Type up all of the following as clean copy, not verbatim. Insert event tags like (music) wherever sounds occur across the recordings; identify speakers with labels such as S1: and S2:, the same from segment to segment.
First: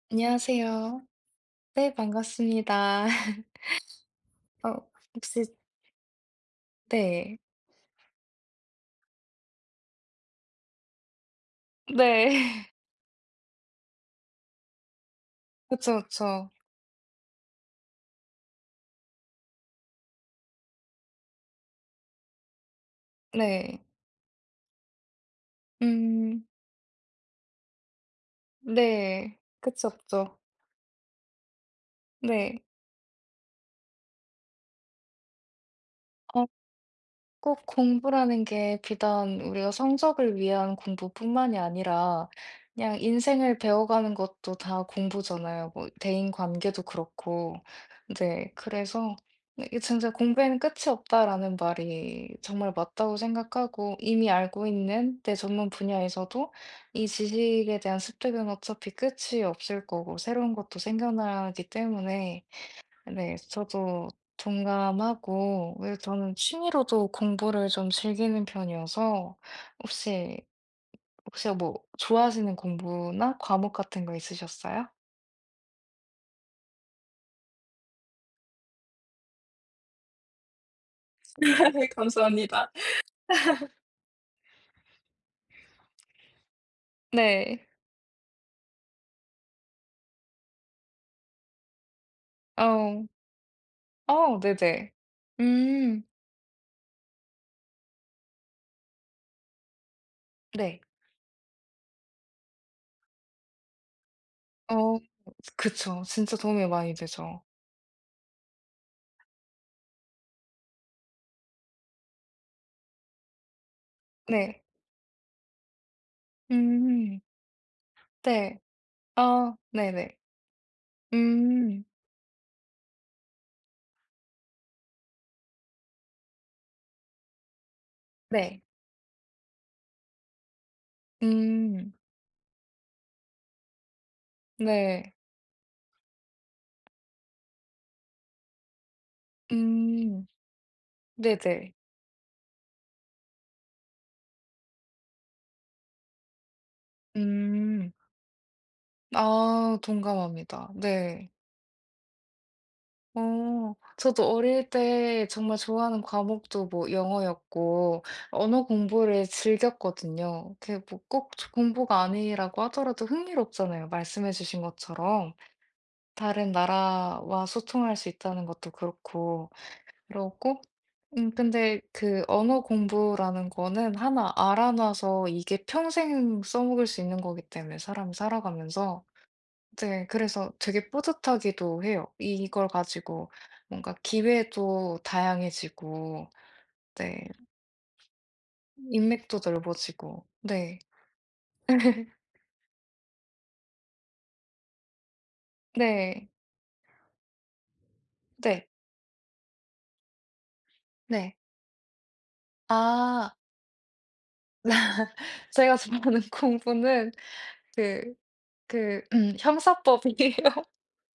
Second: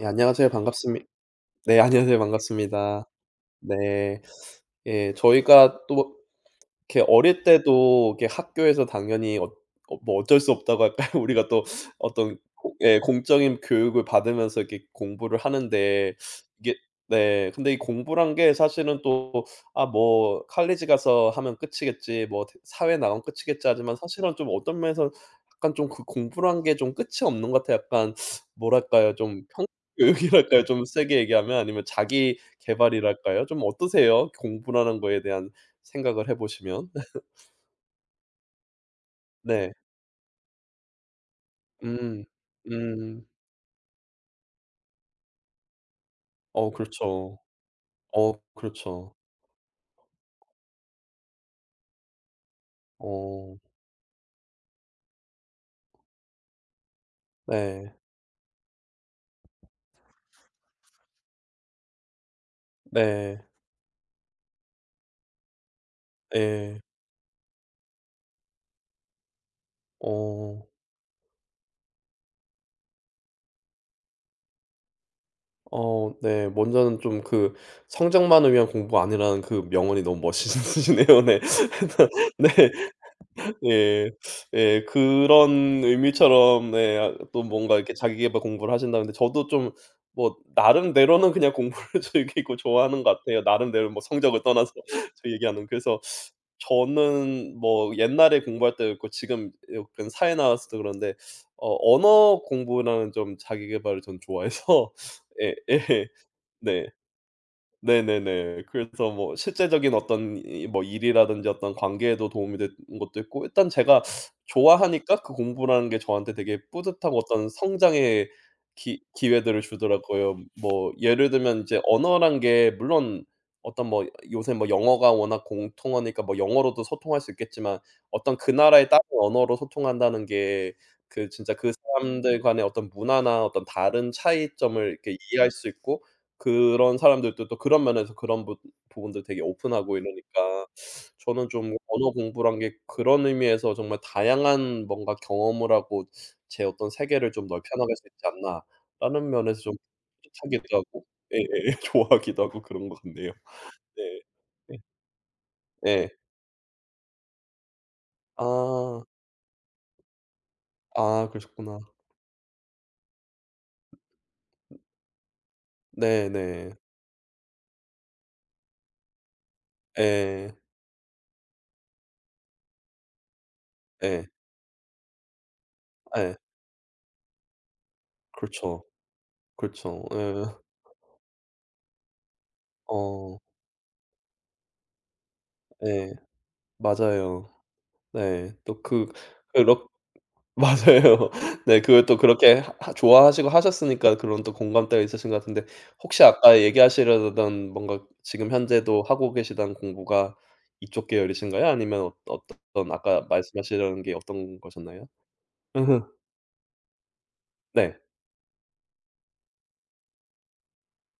S1: 예 안녕하세요. 반갑습니
S2: 안녕하세요.
S1: 네
S2: 네,
S1: 안녕하세요.
S2: 반갑습니다.
S1: 반갑습니다.
S2: (laughs)
S1: 네.
S2: 어
S1: 예
S2: 혹시.
S1: 저희가 또 이렇게
S2: 네.
S1: 어릴 때도 이렇게 학교에서 당연히 뭐 어쩔 수 없다고 할까요? (laughs) 우리가 또 어떤
S2: 네. (laughs)
S1: 고 예 공적인 교육을 받으면서 이렇게 공부를
S2: 그쵸,
S1: 하는데
S2: 그쵸.
S1: 이게 네 근데 이 공부란 게 사실은 또 '아 뭐 칼리지 가서 하면 끝이겠지. 뭐 대 사회 나가면 끝이겠지.'
S2: 네.
S1: 하지만 사실은 좀 어떤 면에서 약간 좀 그
S2: 음.
S1: 공부란 게 좀 끝이 없는 것 같아요. 약간 뭐랄까요?
S2: 네.
S1: 좀
S2: 그쵸, 그쵸.
S1: 평교육이랄까요? (laughs) 좀 세게 얘기하면 아니면 자기
S2: 네.
S1: 계발이랄까요? 좀 어떠세요? 공부라는 거에 대한 생각을 해
S2: 어
S1: 보시면. (laughs)
S2: 꼭 공부라는 게 비단 우리가
S1: 네.
S2: 성적을 위한 공부뿐만이
S1: 음.
S2: 아니라 그냥
S1: 음.
S2: 인생을 배워가는 것도 다 공부잖아요. 뭐 대인
S1: 어
S2: 관계도
S1: 그렇죠.
S2: 그렇고.
S1: 어
S2: 네, 그래서
S1: 그렇죠.
S2: 이게 진짜 공부에는 끝이 없다라는 말이 정말 맞다고
S1: 어
S2: 생각하고, 이미 알고 있는 내 전문 분야에서도 이 지식에
S1: 네.
S2: 대한 습득은 어차피 끝이 없을 거고 새로운 것도 생겨나기 때문에. 네.
S1: 네.
S2: 저도 동감하고, 왜 저는
S1: 예.
S2: 취미로도 공부를 좀 즐기는 편이어서. 혹시
S1: 어.
S2: 혹시 뭐 좋아하시는 공부나 과목 같은 거 있으셨어요?
S1: 어 네. 먼저는 좀 그 성적만을 위한 공부가 아니라는 그 명언이 너무 멋있으시네요. 네.
S2: (laughs)
S1: (laughs) 네.
S2: 감사합니다.
S1: 예. 예. 그런 의미처럼 네 아 또
S2: 네.
S1: 뭔가 이렇게 자기계발 공부를 하신다는데 저도 좀 뭐 나름대로는 그냥 공부를 (laughs) 즐기고 좋아하는
S2: 어.
S1: 것 같아요. 나름대로 뭐
S2: 어
S1: 성적을 떠나서
S2: 네네.
S1: (laughs) 저 얘기하는. 그래서
S2: 음.
S1: 저는 뭐 옛날에 공부할 때도 그렇고 지금 약간 사회 나와서도
S2: 네.
S1: 그런데 어 언어 공부랑 좀 자기계발을 전 좋아해서
S2: 어
S1: (laughs) 예
S2: 그쵸.
S1: 예.
S2: 진짜 도움이
S1: 네.
S2: 많이 되죠.
S1: 네네네. 그래서 뭐 실제적인 어떤 이 뭐 일이라든지 어떤 관계에도 도움이 된 것도 있고 일단 제가
S2: 네.
S1: 좋아하니까 그 공부라는 게 저한테 되게 뿌듯하고
S2: 음.
S1: 어떤 성장의
S2: 네.
S1: 기
S2: 아
S1: 기회들을
S2: 네네.
S1: 주더라고요. 뭐 예를 들면 이제
S2: 음.
S1: 언어란 게 물론 어떤 뭐 요새 뭐 영어가 워낙 공통어니까 뭐 영어로도 소통할 수 있겠지만 어떤 그
S2: 네.
S1: 나라의 다른 언어로 소통한다는 게 그 진짜 그
S2: 음.
S1: 사람들 간의 어떤 문화나 어떤 다른 차이점을
S2: 네.
S1: 이렇게 이해할 수 있고 그런 사람들도 또 그런 면에서 그런 부 부분들 되게 오픈하고
S2: 음.
S1: 이러니까 저는
S2: 네네.
S1: 좀 언어 공부란 게 그런 의미에서 정말 다양한 뭔가 경험을 하고 제 어떤 세계를 좀 넓혀
S2: 음.
S1: 나갈 수 있지 않나라는 면에서 좀
S2: 아 동감합니다.
S1: 뿌듯하기도 하고
S2: 네.
S1: 예예 (laughs) 좋아하기도 하고 그런 것 같네요.
S2: 어
S1: 네.
S2: 저도 어릴
S1: 네.
S2: 때 정말 좋아하는
S1: 예.
S2: 과목도 뭐 영어였고 언어
S1: 아.
S2: 공부를 즐겼거든요. 그게 뭐
S1: 아
S2: 꼭
S1: 그러셨구나.
S2: 공부가 아니라고 하더라도 흥미롭잖아요, 말씀해 주신 것처럼. 다른
S1: 네네.
S2: 나라와 소통할 수 있다는 것도 그렇고
S1: 예.
S2: 그렇고. 근데 그 언어 공부라는 거는
S1: 예.
S2: 하나 알아놔서 이게
S1: 예.
S2: 평생 써먹을 수 있는 거기 때문에 사람이
S1: 그렇죠.
S2: 살아가면서.
S1: 그렇죠.
S2: 네.
S1: 예.
S2: 그래서 되게 뿌듯하기도 해요. 이걸 가지고
S1: 어.
S2: 뭔가 기회도
S1: 예.
S2: 다양해지고. 네.
S1: 맞아요. 네. 또 그
S2: 인맥도
S1: 그렇
S2: 넓어지고. 네.
S1: 맞아요. (laughs) 네 그걸
S2: (laughs)
S1: 또 그렇게 하 하 좋아하시고 하셨으니까 그런 또 공감대가 있으신 것 같은데 혹시
S2: 네.
S1: 아까 얘기하시려던 뭔가 지금
S2: 네.
S1: 현재도 하고 계시던 공부가 이쪽
S2: 네.
S1: 계열이신가요? 아니면 어 어떤 아까
S2: 아
S1: 말씀하시려는 게 어떤 거셨나요?
S2: 제가
S1: (laughs)
S2: 좋아하는 (laughs) 공부는
S1: 네.
S2: 그 형사법이에요.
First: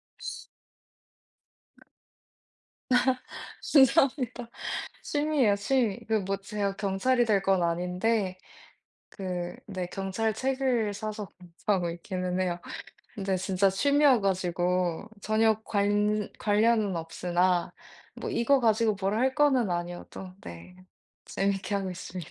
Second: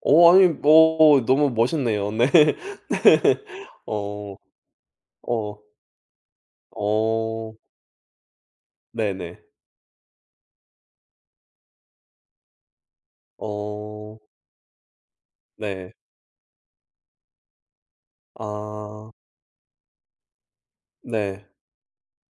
S1: 어 아니 뭐 너무 멋있네요. (laughs) 네. 네.
S2: (laughs)
S1: 어.
S2: 죄송합니다. 취미예요,
S1: 어.
S2: 취미. 그 뭐 제가 경찰이 될
S1: 어.
S2: 건 아닌데
S1: 네네.
S2: 그 네 경찰 책을 사서 (laughs) 공부하고 있기는 해요. 근데 진짜
S1: 어.
S2: 취미여 가지고 전혀
S1: 네.
S2: 관 관련은 없으나 뭐 이거 가지고
S1: 아.
S2: 뭐할 거는 아니어도 네.
S1: 네.
S2: 재밌게 하고 있습니다.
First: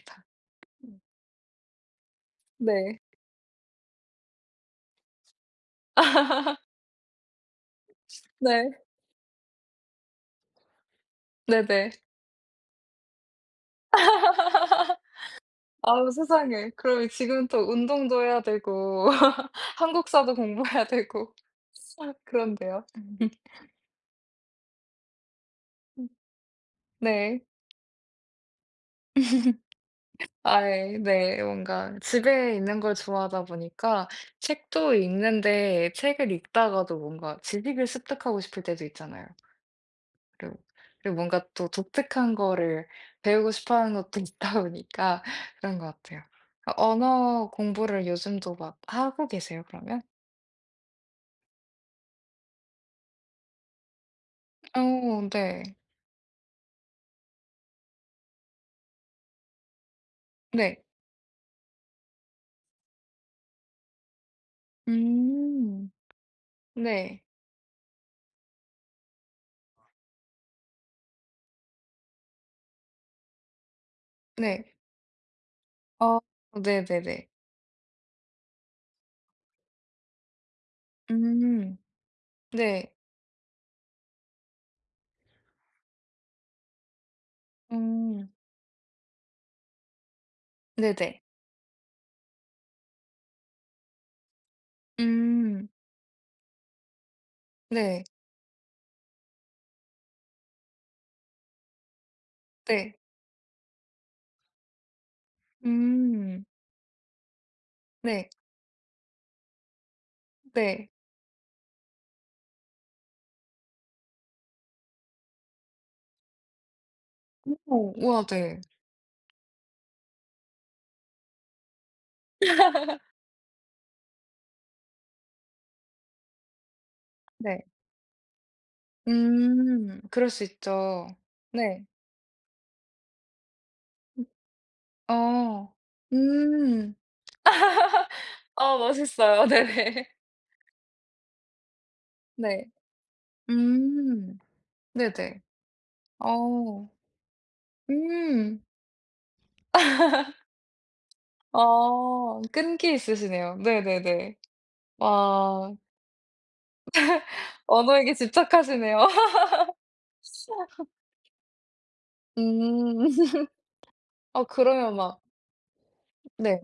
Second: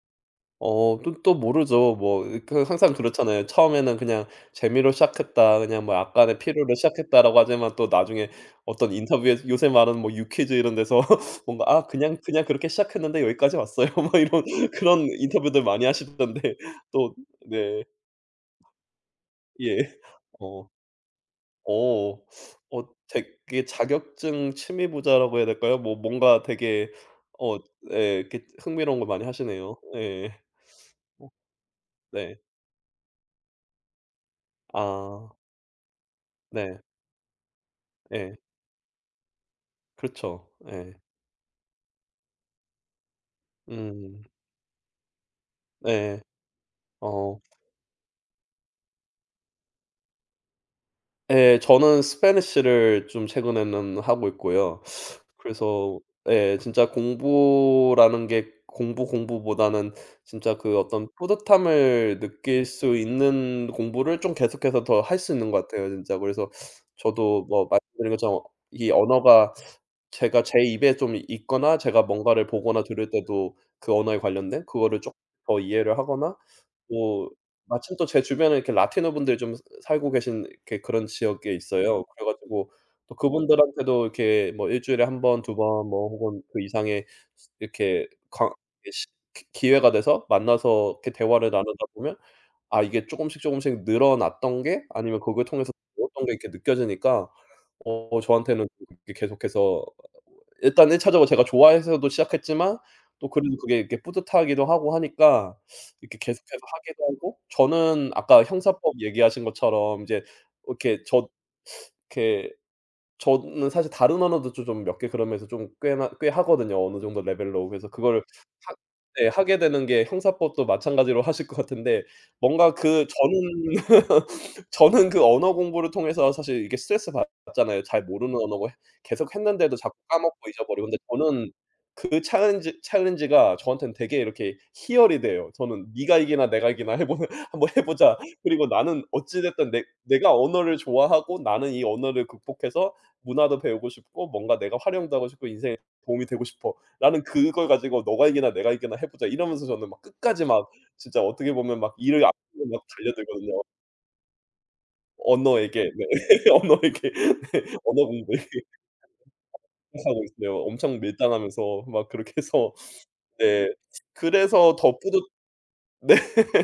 S1: 어
S2: 음
S1: 또 또 모르죠. 뭐 그 항상
S2: 네.
S1: 그렇잖아요. 처음에는 그냥 '재미로 시작했다. 그냥 뭐 약간의 필요로 시작했다.'라고 하지만 또 나중에
S2: 네.
S1: 어떤 인터뷰에 요새 말하는 뭐 유퀴즈 이런 데서 (laughs) 뭔가 "아
S2: 네네.
S1: 그냥 그렇게 시작했는데 여기까지 왔어요." (laughs) 막 이런 그런 인터뷰들 많이
S2: 아우
S1: 하시던데
S2: 세상에.
S1: (laughs)
S2: 그럼
S1: 또
S2: 지금 또
S1: 네.
S2: 운동도 해야 되고 (laughs)
S1: 예.
S2: 한국사도
S1: 어.
S2: 공부해야 되고
S1: 어.
S2: (laughs) 그런데요.
S1: 어 되게 자격증 취미 부자라고 해야 될까요? 뭐
S2: 음
S1: 뭔가 되게
S2: 네.
S1: 어 예 이렇게 흥미로운 걸 많이 하시네요. 예.
S2: 아예
S1: 어,
S2: 네. 뭔가
S1: 네.
S2: 집에 있는 걸 좋아하다 보니까 책도
S1: 아.
S2: 읽는데, 책을
S1: 네.
S2: 읽다가도 뭔가 지식을
S1: 예.
S2: 습득하고 싶을 때도 있잖아요.
S1: 그렇죠.
S2: 그리고
S1: 예.
S2: 그리고 뭔가 또 독특한 거를 배우고 싶어 하는 것도
S1: 음.
S2: 있다 보니까 (laughs) 그런 것
S1: 예.
S2: 같아요.
S1: 어.
S2: 언어 공부를 요즘도 막 하고 계세요, 그러면?
S1: 예. 저는 스페니시를 좀 최근에는 하고 있고요.
S2: 어 네.
S1: 그래서 예 진짜 공부라는 게 공부, 공부보다는 진짜 그
S2: 네.
S1: 어떤 뿌듯함을 느낄 수 있는 공부를 좀 계속해서 더 할 수 있는 것 같아요
S2: 음.
S1: 진짜. 그래서
S2: 네.
S1: 저도 뭐 말씀드린 것처럼 이 언어가 제가 제 입에 좀 있거나 제가 뭔가를 보거나 들을 때도 그 언어에 관련된
S2: 네.
S1: 그거를 쪼끔 더 이해를
S2: 어
S1: 하거나
S2: 네네네.
S1: 뭐 마침 또 제 주변에 이렇게 라티노 분들이 좀 살고 계신 이렇게 그런 지역에
S2: 음.
S1: 있어요. 그래 가지고
S2: 네.
S1: 또 그분들한테도 이렇게 뭐 일 주일에 한 번, 두 번 뭐 혹은 그 이상의 이렇게
S2: 음.
S1: 강 이 시 기 기회가 돼서 만나서 이렇게
S2: 네네.
S1: 대화를 나누다 보면 아 이게 쪼금씩 늘어났던 게 아니면 그걸
S2: 음.
S1: 통해서 배웠던 게 이렇게 느껴지니까
S2: 네.
S1: 어 저한테는 그게 계속해서 일단 1 차적으로 제가 좋아해서도 시작했지만
S2: 네.
S1: 또 그래도 그게 이렇게 뿌듯하기도 하고 하니까 이렇게
S2: 음.
S1: 계속해서 하기도 하고 저는
S2: 네.
S1: 아까 형사법 얘기하신 것처럼 이제
S2: 네.
S1: 이렇게 저 이렇게 저는 사실 다른 언어도 조 좀 몇 개 그러면서 좀 꽤나 꽤 하거든요, 어느 정도 레벨로. 그래서
S2: 오. 우와
S1: 그거를
S2: 네.
S1: 하 네 하게 되는 게 형사법도 마찬가지로 하실 것 같은데 뭔가 그 저는 (laughs) 저는 그 언어 공부를 통해서 사실 이게 스트레스
S2: 네.
S1: 받잖아요. 잘 모르는 언어고 계속 했는데도 자꾸
S2: 음. 그럴 수
S1: 까먹고 잊어버리고. 근데
S2: 있죠.
S1: 저는
S2: 네.
S1: 그 챌린지 챌린지가 저한테는 되게 이렇게 희열이 돼요.
S2: 어.
S1: 저는 '네가 이기나 내가 이기나
S2: 음.
S1: 해 보는 (laughs) 한번 해
S2: (laughs)
S1: 보자.' 그리고
S2: 어
S1: 나는 어찌
S2: 멋있어요.
S1: 됐든 내
S2: 네네.
S1: 내가 언어를 좋아하고 나는 이 언어를
S2: 네.
S1: 극복해서 문화도 배우고 싶고
S2: 음.
S1: 뭔가 내가 활용도 하고
S2: 네네.
S1: 싶고 '인생에 도움이 되고 싶어.
S2: 어.
S1: 나는 그걸 가지고 너가 이기나
S2: 음.
S1: 내가 이기나 해 보자.' 이러면서 저는 막 끝까지 막 진짜 어떻게 보면 막 이를
S2: 어.
S1: 악물고 막
S2: 끈기 있으시네요.
S1: 달려들거든요.
S2: 네네네. 와.
S1: 언어에게 네. (laughs) 언어에게 네. 언어
S2: 언어에게
S1: 공부에
S2: 집착하시네요.
S1: 하고 있어요.
S2: (laughs)
S1: 엄청 밀당하면서 막 그렇게 해서
S2: 음.
S1: 네.
S2: 어
S1: 그래서
S2: 그러면
S1: 더
S2: 막
S1: 뿌듯 네.
S2: 네.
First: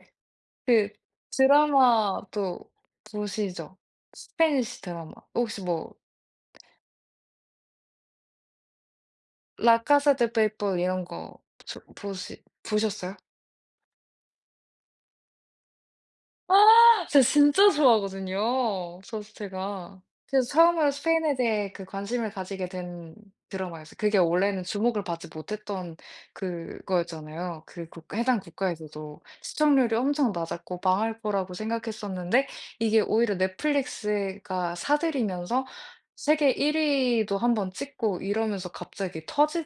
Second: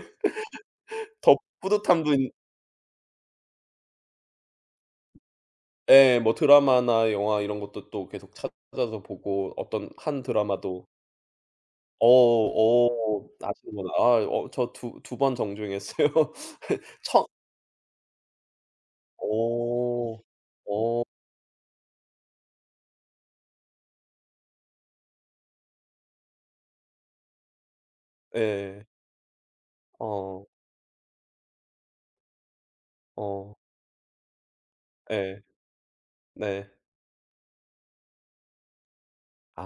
S2: 그
S1: 더 뿌듯함도 있
S2: 드라마도 보시죠? 스페니시 드라마. 혹시 뭐
S1: 예. 뭐 드라마나 영화 이런 것도 또 계속 찾아서 보고
S2: 라
S1: 어떤
S2: 카사
S1: 한
S2: 데 페이퍼
S1: 드라마도
S2: 이런 거 조
S1: 어
S2: 보시 보셨어요?
S1: 어 아시는구나. 아 어 저 두 번 정주행했어요.
S2: 아 제가
S1: 처
S2: 진짜 좋아하거든요, 소스트가.
S1: 어.
S2: 그래서 처음으로
S1: 어
S2: 스페인에 대해 그 관심을 가지게 된 드라마였어요. 그게 원래는 주목을 받지 못했던 그거였잖아요. 그 국
S1: (laughs)
S2: 해당
S1: 예.
S2: 국가에서도 시청률이 엄청
S1: 어.
S2: 낮았고 망할 거라고 생각했었는데, 이게 오히려
S1: 어.
S2: 넷플릭스가
S1: 예.
S2: 사들이면서 세계
S1: 네.
S2: 1위 위도 한번 찍고 이러면서 갑자기 터지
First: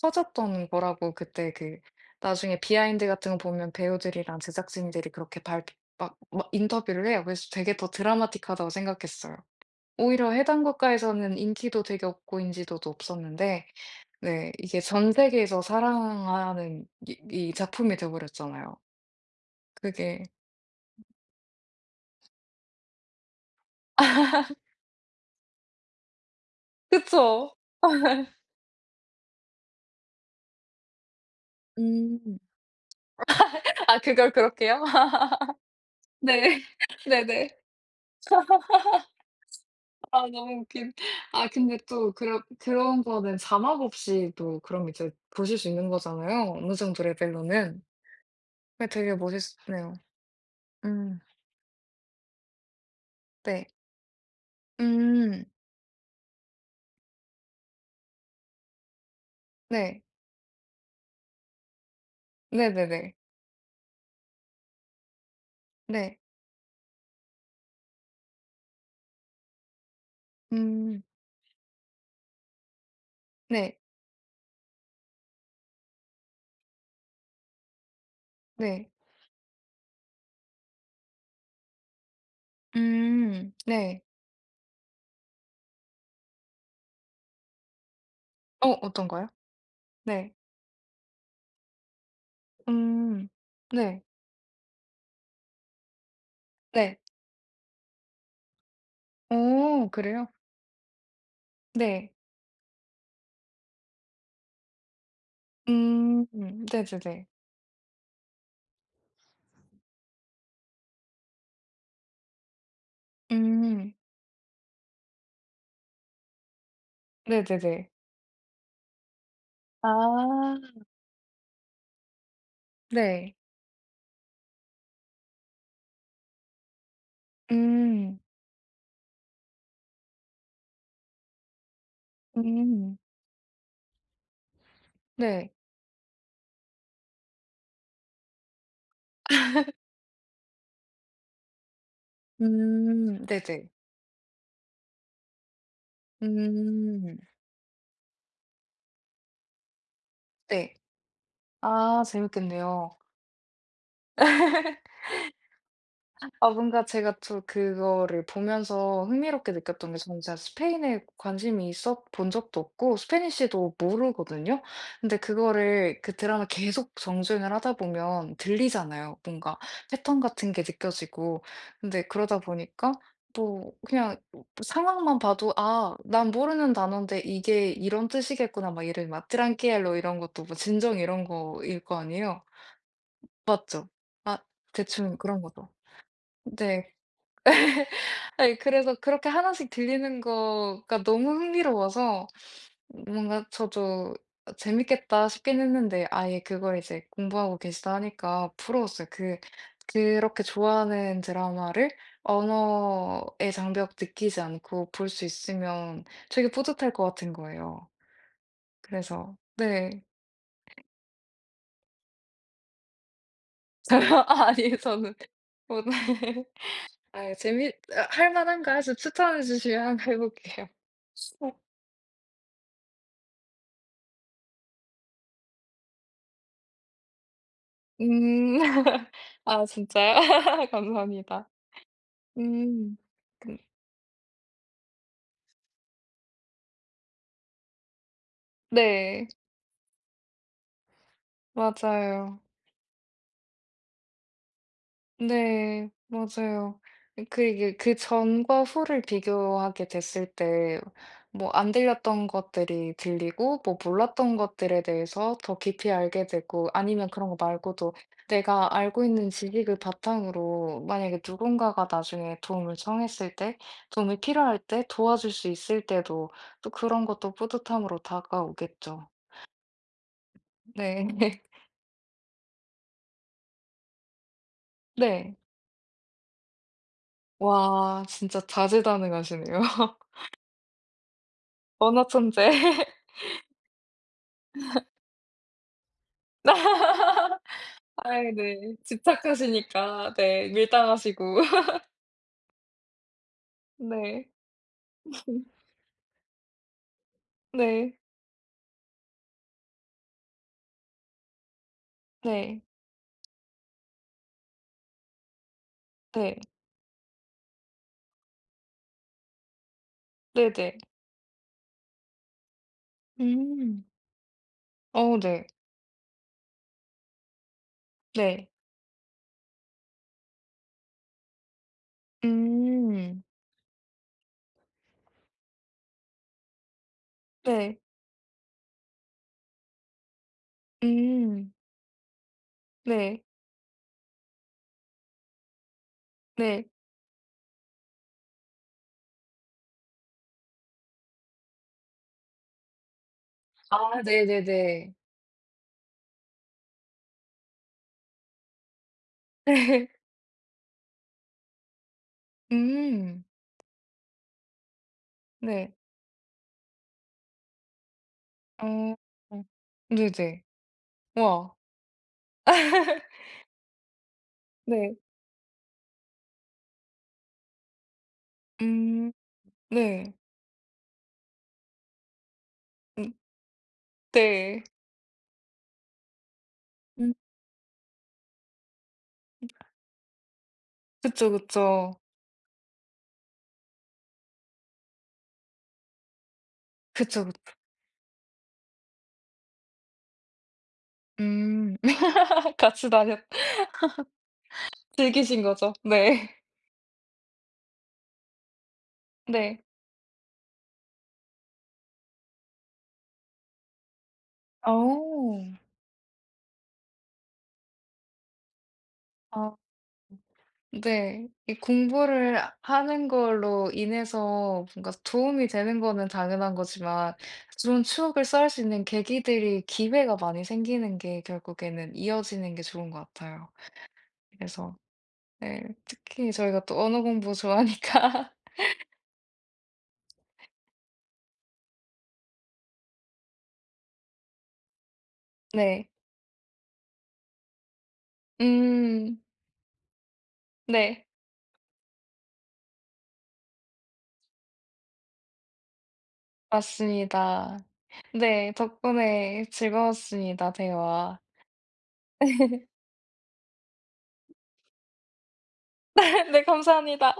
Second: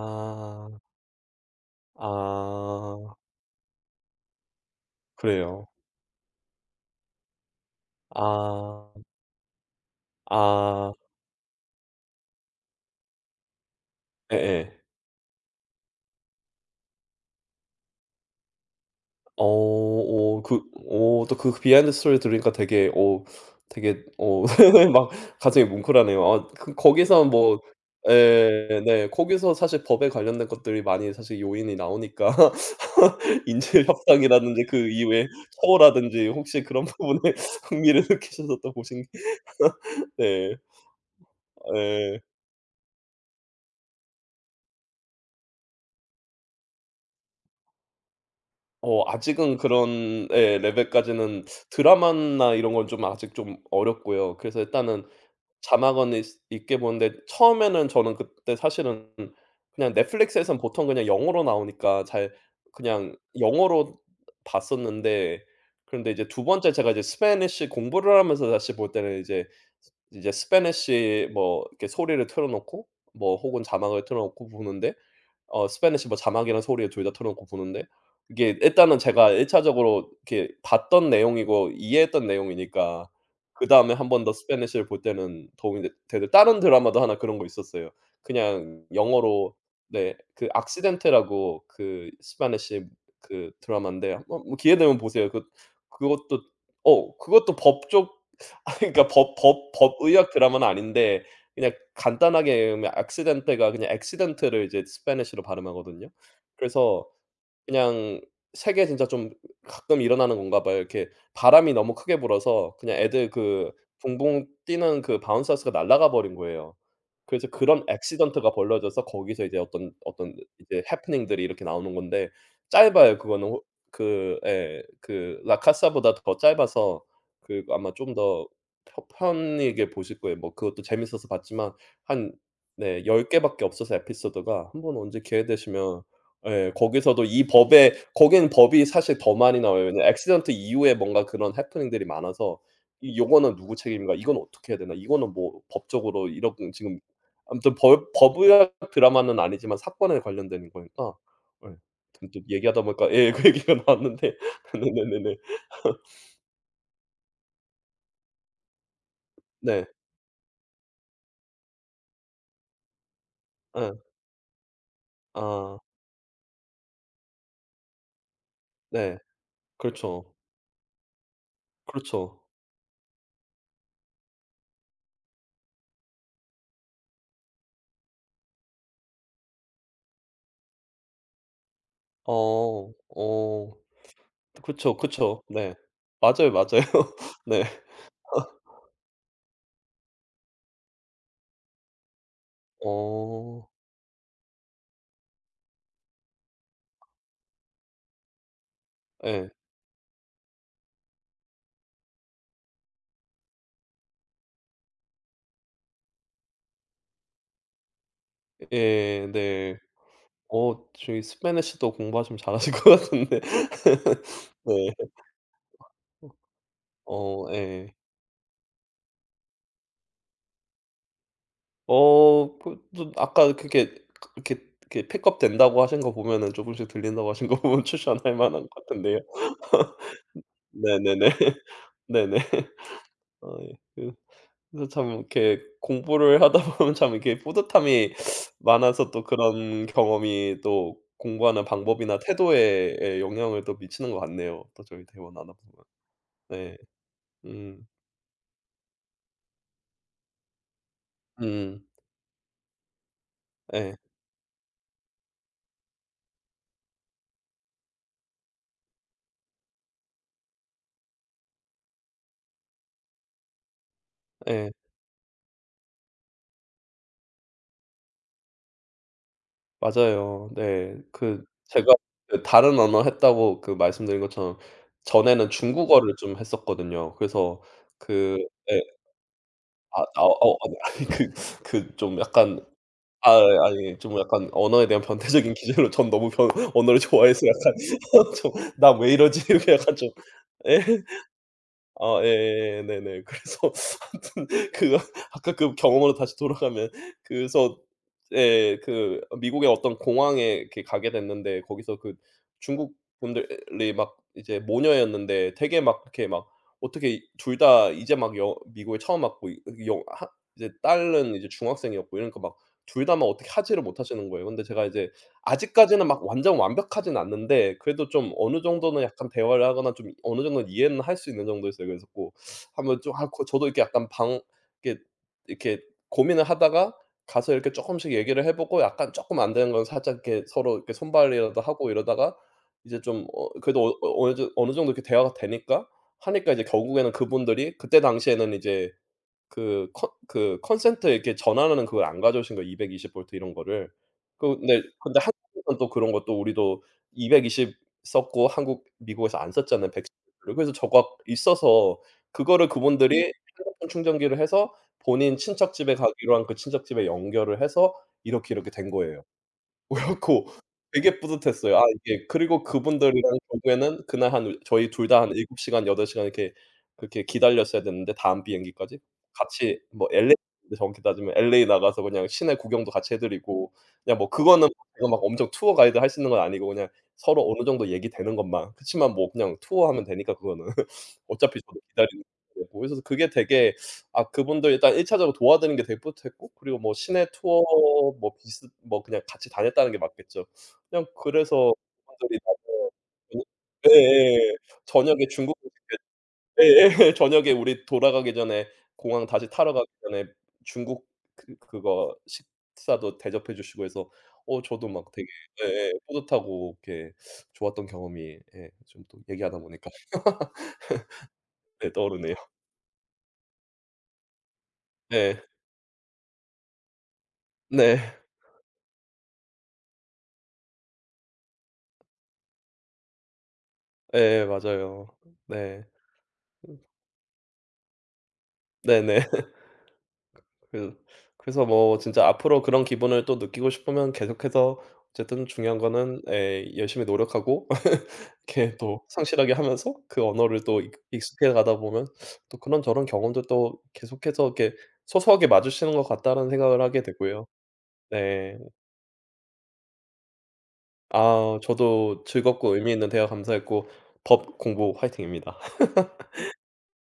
S2: 터졌던 거라고. 그때 그 나중에 비하인드
S1: 아.
S2: 같은 거 보면 배우들이랑 제작진들이 그렇게
S1: 그래요.
S2: 발표 막 막 인터뷰를 해요. 그래서 되게 더 드라마틱하다고
S1: 아.
S2: 생각했어요. 오히려 해당
S1: 아.
S2: 국가에서는 인기도 되게 없고 인지도도 없었는데 네
S1: 예예.
S2: 이게 전 세계에서 사랑하는 이 작품이 돼 버렸잖아요.
S1: 어
S2: 그게
S1: 오, 그 오, 또 그 비하인드 스토리 들으니까 되게 오, 되게 오, (laughs) 막 가슴이 뭉클하네요. 아 그
S2: (laughs)
S1: 거기서
S2: 그쵸.
S1: 뭐 예 네. 거기서 사실 법에 관련된 것들이 많이 사실 요인이 나오니까
S2: 음.
S1: (laughs) 인질
S2: 아 그걸
S1: 협상이라든지
S2: 그렇게요?
S1: 그
S2: (laughs)
S1: 이후에 처우라든지
S2: 네.
S1: 혹시 그런
S2: (laughs)
S1: 부분에
S2: 네네.
S1: (laughs) 흥미를 느끼셔서 또 보신 게 (laughs)
S2: 아
S1: 네.
S2: 너무 웃긴. 아 근데 또
S1: 예.
S2: 그런 그런 거는 자막 없이 또 그럼 이제 보실 수 있는 거잖아요, 어느 정도 레벨로는. 네
S1: 어
S2: 되게
S1: 아직은
S2: 멋있네요.
S1: 그런 예
S2: 음
S1: 레벨까지는 드라마나 이런 건 좀 아직 좀
S2: 네.
S1: 어렵고요. 그래서 일단은
S2: 음
S1: 자막은 있 있게 보는데 처음에는 저는 그때 사실은 그냥
S2: 네.
S1: 넷플릭스에선 보통 그냥 영어로 나오니까 잘
S2: 네네네.
S1: 그냥 영어로 봤었는데 그런데
S2: 네.
S1: 이제 두 번째 제가 이제 스패니시 공부를 하면서 다시 볼 때는 이제 이제
S2: 음.
S1: 스패니시 뭐 이렇게 소리를 틀어 놓고 뭐 혹은
S2: 네.
S1: 자막을 틀어 놓고 보는데 어 스패니시 뭐 자막이랑 소리에 둘 다 틀어 놓고 보는데 이게
S2: 네.
S1: 일단은 제가 1 차적으로 이렇게 봤던 내용이고 이해했던 내용이니까
S2: 음.
S1: 그다음에
S2: 네.
S1: 한 번 더 스패니시를 볼 때는 도움이 되 되는 다른 드라마도 하나 그런 거 있었어요.
S2: 어
S1: 그냥
S2: 어떤가요?
S1: 영어로 네
S2: 네.
S1: 그 악시덴테라고 그 스패니시
S2: 음.
S1: 그
S2: 네.
S1: 드라마인데 한번 뭐 기회 되면 보세요. 그 그것도
S2: 네.
S1: 어 그것도 법 쪽 아 (laughs) 그러니까
S2: 어
S1: 법
S2: 그래요?
S1: 의학 드라마는 아닌데 그냥
S2: 네.
S1: 간단하게 외우면 엑시덴트가 그냥 엑시덴트를 이제 스패니시로 발음하거든요.
S2: 음.
S1: 그래서
S2: 네네네.
S1: 그냥 색에 진짜 좀 가끔 일어나는 건가 봐요. 이렇게 바람이 너무 크게 불어서 그냥 애들 그
S2: 음.
S1: 붕붕 뛰는 그 바운서스가 날아가 버린 거예요. 그래서 그런
S2: 네네네.
S1: 액시던트가 벌어져서 거기서 이제 어떤
S2: 아.
S1: 이제 해프닝들이 이렇게 나오는 건데 짧아요.
S2: 네.
S1: 그거는 호 그 예. 그 라 카사보다 더 짧아서 그 아마 좀
S2: 음.
S1: 더 펴 편하게 보실 거예요. 뭐 그것도 재밌어서 봤지만 한
S2: 음.
S1: 네 10 개밖에 없어서 에피소드가 한번 언제 기회
S2: 네.
S1: 되시면 예. 거기서도 이 법에 거기는 법이 사실 더 많이 나와요. 왜냐면 액시던트 이후에 뭔가 그런 해프닝들이 많아서 이
S2: 음.
S1: 요거는
S2: 네네.
S1: 누구 책임인가? 이건 어떻게 해야 되나? 이거는 뭐 법적으로 이런 지금
S2: 음.
S1: 아무튼 법 법의학 드라마는 아니지만 사건에 관련된
S2: 네.
S1: 거니까 예.
S2: 아
S1: 문득 얘기하다
S2: 재밌겠네요.
S1: 보니까 예 그 얘기가 나왔는데 (laughs) 네네네네.
S2: 아 뭔가 제가 또 그거를 보면서 흥미롭게
S1: 네.
S2: 느꼈던 게, 저는 진짜 스페인에 관심이 있어 본 적도 없고 스페니쉬도
S1: 예.
S2: 모르거든요. 근데
S1: 아
S2: 그거를 그 드라마 계속 정주행을 하다 보면 들리잖아요.
S1: 네.
S2: 뭔가 패턴
S1: 그렇죠.
S2: 같은 게 느껴지고. 근데 그러다
S1: 그렇죠.
S2: 보니까 뭐 그냥 상황만 봐도 '아 난 모르는 단어인데 이게 이런 뜻이겠구나.' 막이를막트랑키엘로 이런 것도 뭐 진정 이런 거일 거 아니에요.
S1: 어. 어.
S2: 맞죠? 아
S1: 그쵸,
S2: 대충 그런
S1: 그쵸.
S2: 거죠.
S1: 네. 맞아요, 맞아요.
S2: 네.
S1: (laughs) 네.
S2: 네, 그래서 그렇게 하나씩 들리는 거가 너무 흥미로워서 뭔가
S1: 어.
S2: 저도 '아 재밌겠다.' 싶긴 했는데 아예 그걸 이제 공부하고 계시다 하니까 부러웠어요. 그
S1: 예.
S2: 그렇게 좋아하는 드라마를 언어의 장벽 느끼지 않고 볼 수 있으면 되게 뿌듯할 것 같은 거예요.
S1: 예
S2: 그래서
S1: 네.
S2: 네.
S1: 어 저기 스페니시도 공부하시면 잘하실 (laughs) 것 같은데.
S2: (laughs) 아 아니
S1: 네.
S2: 저는 오늘 (laughs) 아
S1: 어
S2: 재밌
S1: 예.
S2: 아, '할 만한가?' 해서 추천해 주시면 (laughs) 한번 해 볼게요.
S1: 어 그 좀 아까 그렇게 이렇게 이렇게 픽업 된다고 하신 거 보면은 조금씩 들린다고 하신 거 보면 (laughs) 추천할
S2: 음.
S1: 만한 것
S2: (laughs)
S1: 같은데요.
S2: 아
S1: (laughs)
S2: 진짜요? (laughs)
S1: 네네네.
S2: 감사합니다.
S1: 네네.
S2: 음.
S1: 어
S2: 그-
S1: 예. 그 그래서 참 이렇게 공부를 하다 (laughs) 보면 참 이렇게 뿌듯함이 많아서 또
S2: 네.
S1: 그런 경험이 또 공부하는 방법이나
S2: 맞아요.
S1: 태도에 예 영향을 또 미치는 것 같네요, 또 저희 대화 나눠 보면.
S2: 네.
S1: 네.
S2: 맞아요. 그 이게
S1: 음.
S2: 그 전과 후를 비교하게 됐을 때 뭐 안
S1: 음.
S2: 들렸던 것들이 들리고 뭐
S1: 예.
S2: 몰랐던 것들에 대해서 더 깊이 알게 되고, 아니면 그런 거 말고도 내가 알고 있는 지식을 바탕으로 만약에 누군가가 나중에 도움을 청했을 때, 도움이 필요할
S1: 예.
S2: 때 도와줄 수 있을 때도 또 그런 것도 뿌듯함으로 다가오겠죠.
S1: 맞아요. 네.
S2: 네. (laughs)
S1: 그 제가 그 다른 언어 했다고 그 말씀드린 것처럼
S2: 네.
S1: 전에는 중국어를 좀 했었거든요. 그래서
S2: 와
S1: 그
S2: 진짜
S1: 예.
S2: 다재다능하시네요.
S1: 아 아
S2: (laughs)
S1: 어 어, 네. 아니 그 그
S2: 언어
S1: 좀
S2: 천재.
S1: 약간 아 예 아니 좀 약간 언어에 대한 변태적인 기준으로 전 너무 변 언어를
S2: (laughs)
S1: 좋아해서 약간
S2: 아이
S1: (laughs) 좀
S2: 네.
S1: '나 왜 이러지?' 이렇게 약간 좀
S2: 집착하시니까 네
S1: 예.
S2: 밀당하시고. (laughs)
S1: 아 예예예. 네네. (laughs) 그래서
S2: 네.
S1: 하여튼 그
S2: (laughs)
S1: 아까 그 경험으로 다시 돌아가면 그래서
S2: 네.
S1: 예 그 미국의 어떤 공항에 이렇게 가게 됐는데 거기서 그
S2: 네.
S1: 중국 분들이 막 이제 모녀였는데 되게 막 이렇게
S2: 네.
S1: 막 어떻게 둘 다 이제 막 여 미국에 처음 왔고 이 영 하 이제
S2: 네네.
S1: 딸은 이제 중학생이었고 이러니까 막 둘 다 막 어떻게 하지를
S2: 음.
S1: 못하시는 거예요. 근데 제가 이제
S2: 어 네.
S1: 아직까지는 막 완전 완벽하진 않는데 그래도 좀
S2: 네.
S1: 어느 정도는 약간 대화를 하거나 좀 어느 정도는 이해는 할 수 있는 정도였어요. 그래서 고 한번 좀
S2: 음.
S1: 아 고 저도 이렇게 약간 방 이렇게 이렇게 고민을 하다가 가서 이렇게
S2: 네.
S1: 쪼끔씩 얘기를 해 보고 약간 쪼끔 안 되는 건 살짝 이렇게 서로 이렇게
S2: 음.
S1: 손발이라도 하고 이러다가 이제
S2: 네.
S1: 좀 어 그래도 어 어, 어느 정도 이렇게 대화가 되니까 하니까 이제
S2: 네.
S1: 결국에는 그분들이 그때 당시에는 이제 그 컨 그 컨센트 이렇게 전환하는 그걸 안 가져오신 거예요, 220 볼트 이런 거를.
S2: 아
S1: 그 근데
S2: 네네네.
S1: 근데 한국에선 또 그런 것도 우리도 220 썼고 한국 미국에서 안 썼잖아요, 110
S2: (laughs)
S1: 볼트를. 그래서 저거 있어서
S2: 네.
S1: 그거를
S2: 음.
S1: 그분들이 핸드폰 충전기를 해서 본인
S2: 네.
S1: 친척 집에 가기로 한 그 친척 집에 연결을 해서 이렇게 된
S2: 어.
S1: 거예요.
S2: 어. 네네.
S1: 그렇고 되게
S2: 우와.
S1: 뿌듯했어요. 아 이게 그리고
S2: (laughs)
S1: 그분들이랑 결국에는 그날 한 저희
S2: 네.
S1: 둘 다한 7 시간 8 시간 이렇게 그렇게 기다렸어야 됐는데 다음 비행기까지
S2: 음.
S1: 같이 뭐
S2: 네.
S1: LA 정확히 따지면 LA 나가서 그냥 시내 구경도
S2: 음
S1: 같이 해 드리고 그냥 뭐
S2: 네.
S1: 그거는 제가 막 엄청 투어 가이드 할 수 있는 건 아니고 그냥
S2: 음.
S1: 서로 어느 정도 얘기되는 것만. 그치만 뭐 그냥 투어하면 되니까 그거는. (laughs)
S2: 그쵸,
S1: 어차피 저도
S2: 그쵸.
S1: 기다리는 거고. 그래서 그게 되게 아 그분들 일단 1 차적으로 도와드린 게 되게 뿌듯했고 그리고 뭐
S2: 그쵸,
S1: 시내
S2: 그
S1: 투어 뭐 비스 뭐 그냥 같이 다녔다는 게 맞겠죠. 그냥 그래서
S2: 음.
S1: 그분들이
S2: (laughs) 같이
S1: 나중에
S2: 다녔
S1: 그 예예. 저녁에
S2: 즐기신
S1: 중국
S2: 거죠. 네.
S1: 예예. (laughs) 저녁에 우리 돌아가기 전에 공항
S2: (laughs)
S1: 다시
S2: 네.
S1: 타러 가기 전에 중국 그 그거 식사도 대접해 주시고 해서 어 저도 막 되게
S2: 어.
S1: 예예 뿌듯하고 이렇게 좋았던 경험이 예 좀 또
S2: 아
S1: 얘기하다 보니까 (laughs)
S2: 네. 이
S1: 네 떠오르네요.
S2: 공부를 하는 걸로 인해서 뭔가
S1: 네.
S2: 도움이 되는 거는 당연한 거지만, 좋은
S1: 네.
S2: 추억을 쌓을 수 있는 계기들이 기회가 많이 생기는 게 결국에는 이어지는 게 좋은 것 같아요.
S1: 예
S2: 그래서
S1: 맞아요.
S2: 네
S1: 네.
S2: 특히 저희가 또 언어 공부 좋아하니까
S1: 네네. (laughs) 그 그래서 뭐 진짜 앞으로 그런 기분을 또 느끼고 싶으면 계속해서 어쨌든
S2: (laughs)
S1: 중요한
S2: 네.
S1: 거는 에 열심히 노력하고 (laughs) 이렇게 또
S2: 음.
S1: 성실하게 하면서 그 언어를 또 익
S2: 네.
S1: 익숙해 가다 보면 또 그런저런 경험도 또 계속해서 이렇게 소소하게 마주치는 것 같다는 생각을 하게 되고요.
S2: 맞습니다. 네.
S1: 네.
S2: 덕분에 즐거웠습니다, 대화.
S1: 아 저도 즐겁고
S2: (laughs)
S1: 의미 있는 대화 감사했고 법 공부 화이팅입니다.
S2: 네 감사합니다.